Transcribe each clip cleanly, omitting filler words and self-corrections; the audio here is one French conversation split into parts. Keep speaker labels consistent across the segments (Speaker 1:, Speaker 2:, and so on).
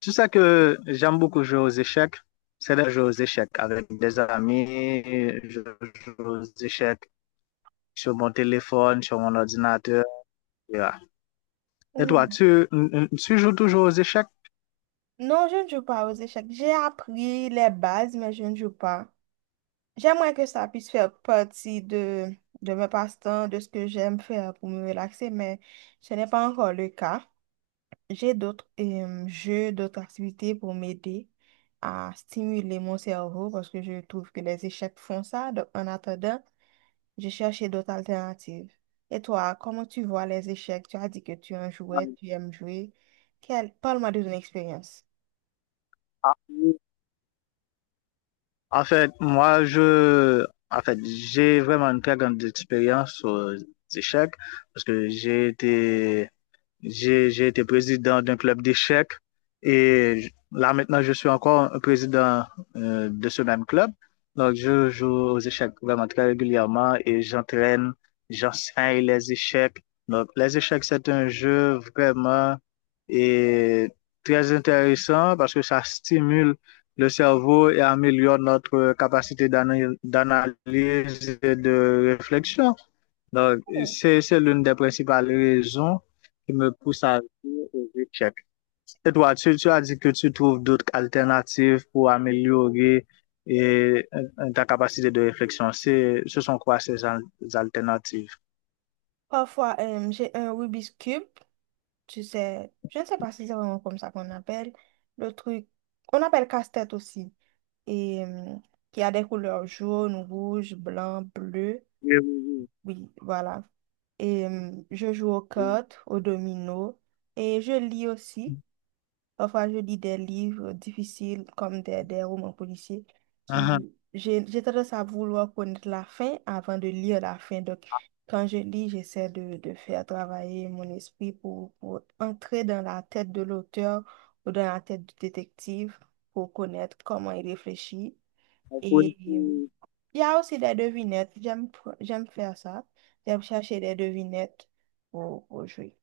Speaker 1: Tout ça que j'aime beaucoup jouer aux échecs. C'est de jouer aux échecs avec des amis. Je joue aux échecs sur mon téléphone, sur mon ordinateur. etc. Et
Speaker 2: Euh,
Speaker 1: toi, tu joues toujours aux échecs?
Speaker 2: Non, je ne joue pas aux échecs. J'ai appris les bases, mais je ne joue pas. J'aimerais que ça puisse faire partie de mes passe-temps, de ce que j'aime faire pour me relaxer, mais ce n'est pas encore le cas. J'ai d'autres jeux, d'autres activités pour m'aider à stimuler mon cerveau parce que je trouve que les échecs font ça. Donc, en attendant, j'ai cherché d'autres alternatives. Et toi, comment tu vois les échecs? Tu as dit que tu en jouais, tu aimes jouer. Quelle... Parle-moi de ton expérience.
Speaker 1: En fait, moi, j'ai vraiment une très grande expérience aux échecs parce que j'ai été président d'un club d'échecs et là maintenant je suis encore un président de ce même club. Donc je joue aux échecs vraiment très régulièrement et j'enseigne les échecs. Donc les échecs c'est un jeu vraiment et très intéressant parce que ça stimule le cerveau et améliore notre capacité d'analyse et de réflexion. Donc, c'est l'une des principales raisons qui me pousse à dire aux échecs. Et toi, tu as dit que tu trouves d'autres alternatives pour améliorer ta capacité de réflexion. Ce sont quoi ces alternatives?
Speaker 2: Parfois, j'ai un Rubik's Cube, tu sais, je ne sais pas si c'est vraiment comme ça qu'on appelle le truc. On appelle casse-tête aussi. Et qui a des couleurs jaune, rouge, blanc, bleu.
Speaker 1: Oui, oui,
Speaker 2: Oui, voilà. Et je joue aux
Speaker 1: oui.
Speaker 2: cartes, aux dominos. Et je lis aussi. Parfois, je lis des livres difficiles comme des romans policiers
Speaker 1: Mhm.
Speaker 2: qui, j'ai tendance à vouloir connaître la fin avant de lire la fin. Donc, quand je lis, j'essaie de faire travailler mon esprit pour entrer dans la tête de l'auteur ou dans la tête du détective pour connaître comment il réfléchit. Et
Speaker 1: Oui.
Speaker 2: il
Speaker 1: Oui.
Speaker 2: y a aussi des devinettes. J'aime faire ça. J'aime chercher des devinettes pour jouer.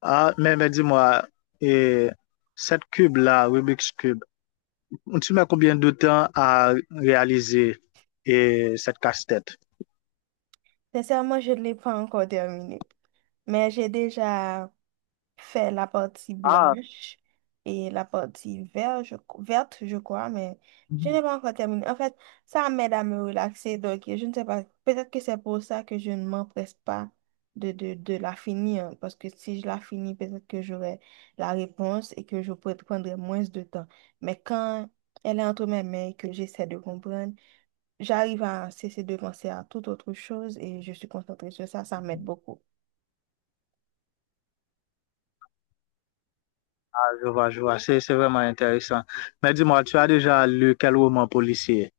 Speaker 1: Ah, mais dis-moi, et cette cube-là, Rubik's Cube, tu mets combien de temps à réaliser et cette casse-tête?
Speaker 2: Sincèrement, je ne l'ai pas encore terminé, mais j'ai déjà fait la partie
Speaker 1: Ah,
Speaker 2: blanche et la partie verte, je crois, mais je n'ai pas encore terminé. En fait, ça m'aide à me relaxer, donc je ne sais pas, peut-être que c'est pour ça que je ne m'empresse pas de la finir, parce que si je la finis, peut-être que j'aurai la réponse et que je pourrai prendre moins de temps. Mais quand elle est entre mes mains et que j'essaie de comprendre, j'arrive à cesser de penser à toute autre chose et je suis concentrée sur ça, ça m'aide beaucoup.
Speaker 1: Ah, je vois, je vois. C'est vraiment intéressant. Mais dis-moi, tu as déjà lu quel roman policier?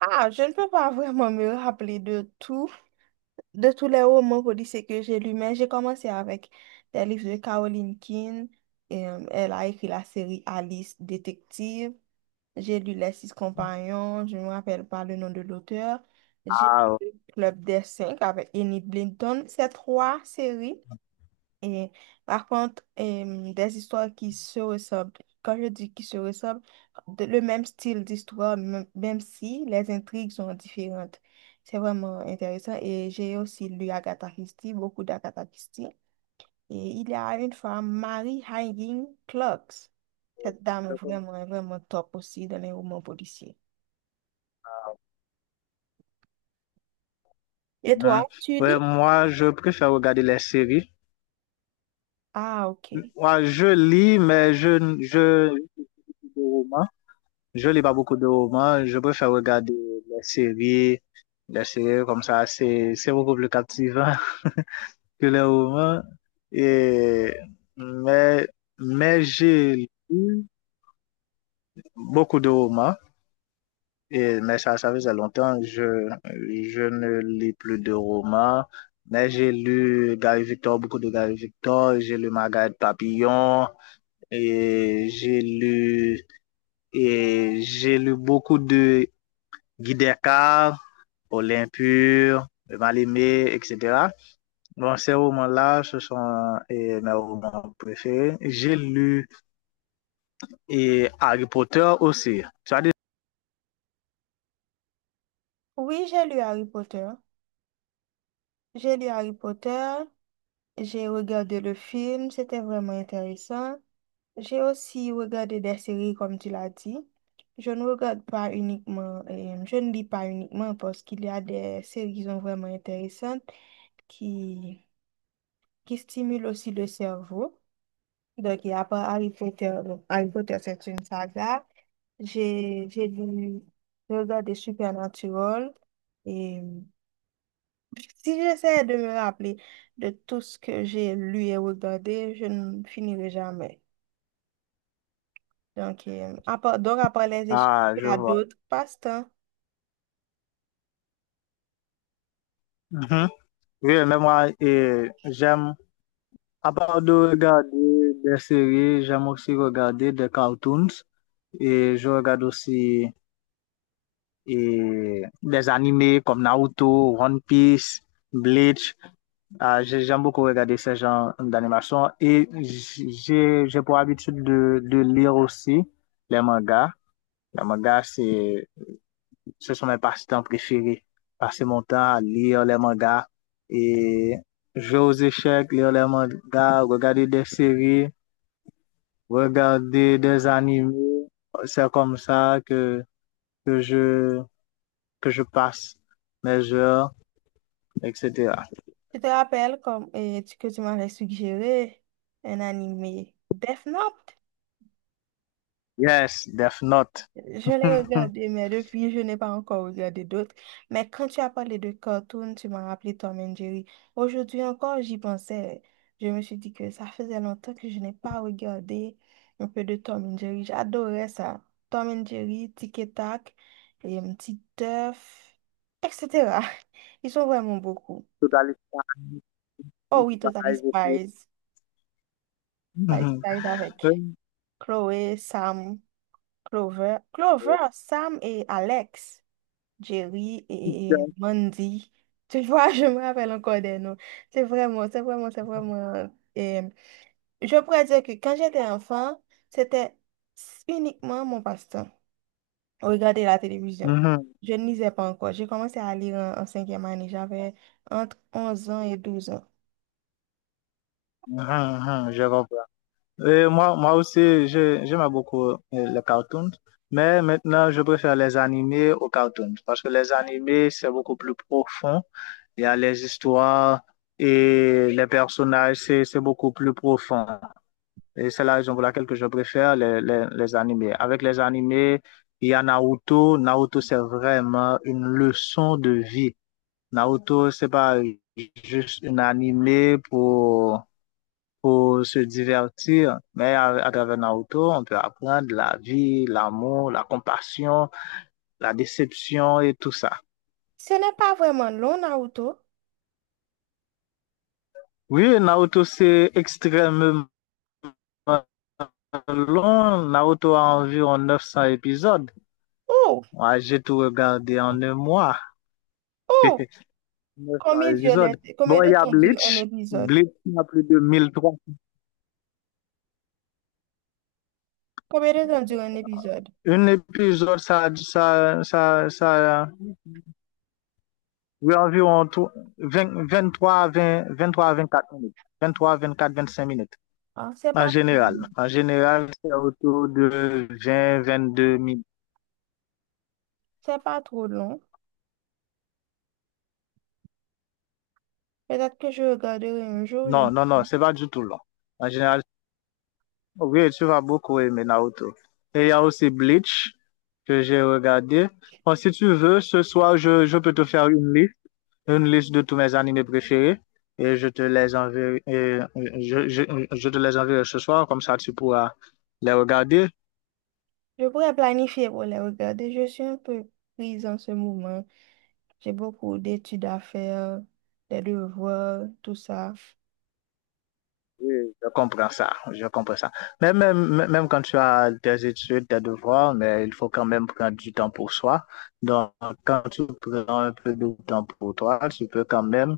Speaker 2: Ah, je ne peux pas vraiment me rappeler de tout, de tous les romans policiers que j'ai lus, mais j'ai commencé avec des livres de Caroline King. Et, elle a écrit la série Alice Détective. J'ai lu Les Six Compagnons, je ne me rappelle pas le nom de l'auteur. J'ai
Speaker 1: Ah,
Speaker 2: lu
Speaker 1: ok.
Speaker 2: Le Club des Cinq avec Enid Blinton. Ces trois séries et raconte des histoires qui se ressemblent. Quand je dis qui se ressemblent, le même style d'histoire, même si les intrigues sont différentes. C'est vraiment intéressant. Et j'ai aussi lu Agatha Christie, beaucoup d'Agatha Christie. Et il y a une femme, Mary Higgins Clark. Cette dame
Speaker 1: Je
Speaker 2: est
Speaker 1: connais.
Speaker 2: vraiment, vraiment top aussi dans les romans policiers. Et
Speaker 1: Hein.
Speaker 2: toi, tu
Speaker 1: Ouais,
Speaker 2: lis?
Speaker 1: moi, je préfère regarder les séries.
Speaker 2: Ah, ok.
Speaker 1: Moi, je lis, mais de romans. Je lis pas beaucoup de romans. Je préfère regarder les séries. Les séries comme ça, c'est beaucoup plus captivant que les romans. Et, mais, mais j'ai lu beaucoup de romans. Et, mais ça faisait longtemps, je ne lis plus de romans, mais j'ai lu Gary Victor, beaucoup de Gary Victor, j'ai lu Margaret Papillon, et j'ai lu, et j'ai lu beaucoup de Guy Descartes, Olympure, Mal-Aimé, etc. Bon, ces romans-là, ce sont mes romans préférés. J'ai lu et Harry Potter aussi.
Speaker 2: Oui, j'ai lu Harry Potter. J'ai lu Harry Potter. J'ai regardé le film, c'était vraiment intéressant. J'ai aussi regardé des séries, comme tu l'as dit. Je ne regarde pas uniquement, je ne lis pas uniquement parce qu'il y a des séries qui sont vraiment intéressantes qui, qui stimulent aussi le cerveau. Donc, il y a pas Harry Potter. Donc, Harry Potter, c'est une saga. J'ai, j'ai lu, j'ai regardé Supernatural et si j'essaie de me rappeler de tout ce que j'ai lu et regardé, je ne finirai jamais. Donc, donc après les échecs,
Speaker 1: Ah,
Speaker 2: il
Speaker 1: je
Speaker 2: y a
Speaker 1: vois.
Speaker 2: d'autres passe-temps.
Speaker 1: Mhm. Oui, mais moi, eh, j'aime À part de regarder des séries, j'aime aussi regarder des cartoons et je regarde aussi et des animés comme Naruto, One Piece, Bleach. Ah, j'aime beaucoup regarder ces genres d'animation et j'ai pour habitude de lire aussi les mangas. Les mangas, ce sont mes passe-temps préférés. Passer mon temps à lire les mangas et jouer aux échecs, lire les mangas, regarder des séries. Regarder des animés. C'est comme ça que je, que je passe mes heures, etc.
Speaker 2: Tu te rappelles comme, que tu m'avais suggéré un animé Death Note?
Speaker 1: Yes, Death Note.
Speaker 2: Je l'ai regardé, mais depuis, je n'ai pas encore regardé d'autres. Mais quand tu as parlé de cartoon, tu m'as rappelé Tom and Jerry. Aujourd'hui encore, j'y pensais. Je me suis dit que ça faisait longtemps que je n'ai pas regardé un peu de Tom and Jerry. J'adorais ça. Tom and Jerry, Tic et Tac, et un petit Teuf, etc. Ils sont vraiment beaucoup.
Speaker 1: Totally
Speaker 2: Oh
Speaker 1: fine,
Speaker 2: oui, Totally
Speaker 1: five, eight.
Speaker 2: Spies. Totally
Speaker 1: Mhm.
Speaker 2: Spies avec Chloé, Sam, Clover. Clover, Sam et Alex. Jerry
Speaker 1: Mhm,
Speaker 2: et Mandy. Tu vois, je me rappelle encore des noms. C'est vraiment, c'est vraiment, c'est vraiment. euh, Et je pourrais dire que quand j'étais enfant, c'était uniquement mon passe-temps. Regarder la télévision.
Speaker 1: mhm,
Speaker 2: Je ne lisais pas encore. J'ai commencé à lire en cinquième année. J'avais entre 11 ans et 12 ans.
Speaker 1: mhm, Je comprends. Et moi, moi aussi, j'aime beaucoup les cartoons, mais maintenant, je préfère les animés aux cartoons parce que les animés, c'est beaucoup plus profond. Il y a les histoires et les personnages, c'est beaucoup plus profond. Et c'est la raison pour laquelle que je préfère les animés. Avec les animés, il y a Naruto. Naruto, c'est vraiment une leçon de vie. Naruto, c'est pas juste un animé pour se divertir. Mais à travers Naruto, on peut apprendre la vie, l'amour, la compassion, la déception et tout ça.
Speaker 2: Ce n'est pas vraiment long, Naruto.
Speaker 1: Oui, Naruto, c'est extrêmement long. Naruto a environ 900 épisodes.
Speaker 2: Oh,
Speaker 1: Moi, j'ai tout regardé en un mois.
Speaker 2: oh,
Speaker 1: 900 épisodes. Bon,
Speaker 2: combien de
Speaker 1: il y a
Speaker 2: temps dure un
Speaker 1: Bleach.
Speaker 2: épisode?
Speaker 1: Bleach a plus de 1300.
Speaker 2: Combien de temps dure un épisode?
Speaker 1: Un épisode, oui, environ 20 23, 20, vingt quatre minutes. Vingt vingt trois quatre vingt cinq minutes.
Speaker 2: Ah, c'est
Speaker 1: En
Speaker 2: pas,
Speaker 1: général. En général, c'est autour de vingt deux minutes.
Speaker 2: c'est pas trop long. Peut-être que je regarderai un jour.
Speaker 1: Non, non, non, c'est pas du tout long. En général, oui, tu vas beaucoup aimer Naruto. Et il y a aussi Bleach que j'ai regardé. Bon, si tu veux, ce soir, je peux te faire une liste de tous mes animés préférés. Et je te les enverrai, et je, je, je te les enverrai ce soir, comme ça tu pourras les regarder.
Speaker 2: Je pourrais planifier pour les regarder. Je suis un peu prise en ce moment. J'ai beaucoup d'études à faire, des devoirs, tout ça.
Speaker 1: Oui, je comprends ça, je comprends ça. Mais même quand tu as tes études, tes devoirs, mais il faut quand même prendre du temps pour soi. Donc, quand tu prends un peu de temps pour toi, tu peux quand même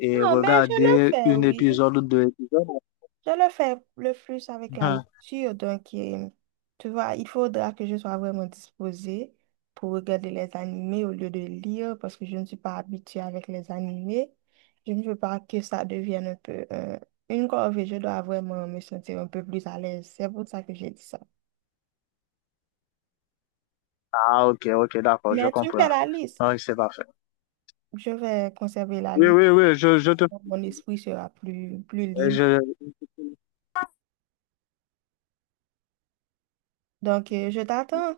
Speaker 1: et
Speaker 2: Non, mais je le
Speaker 1: regarder
Speaker 2: fais,
Speaker 1: un
Speaker 2: oui.
Speaker 1: épisode ou deux épisodes.
Speaker 2: Je le fais le plus avec la
Speaker 1: Mhm.
Speaker 2: lecture, donc tu vois, il faudra que je sois vraiment disposée pour regarder les animés au lieu de lire parce que je ne suis pas habituée avec les animés. Je ne veux pas que ça devienne un peu une corvée. Je dois vraiment me sentir un peu plus à l'aise. C'est pour ça que j'ai dit ça.
Speaker 1: Ah, ok, ok, d'accord, je
Speaker 2: Mais tu me fais
Speaker 1: comprends.
Speaker 2: la liste.
Speaker 1: Oui, c'est parfait.
Speaker 2: Je vais conserver la
Speaker 1: Oui,
Speaker 2: liste.
Speaker 1: oui, oui,
Speaker 2: Mon esprit sera plus libre.
Speaker 1: je,
Speaker 2: Donc, je t'attends.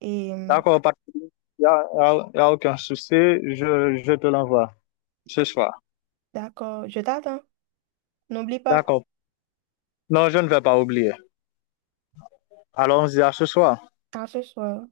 Speaker 2: Et
Speaker 1: d'accord, pas, de problème. Il y a, y a- Y a aucun souci, je te l'envoie ce soir.
Speaker 2: d'accord, je t'attends. N'oublie pas,
Speaker 1: D'accord. Non, je ne vais pas oublier. Allons-y à ce soir.
Speaker 2: à ce soir.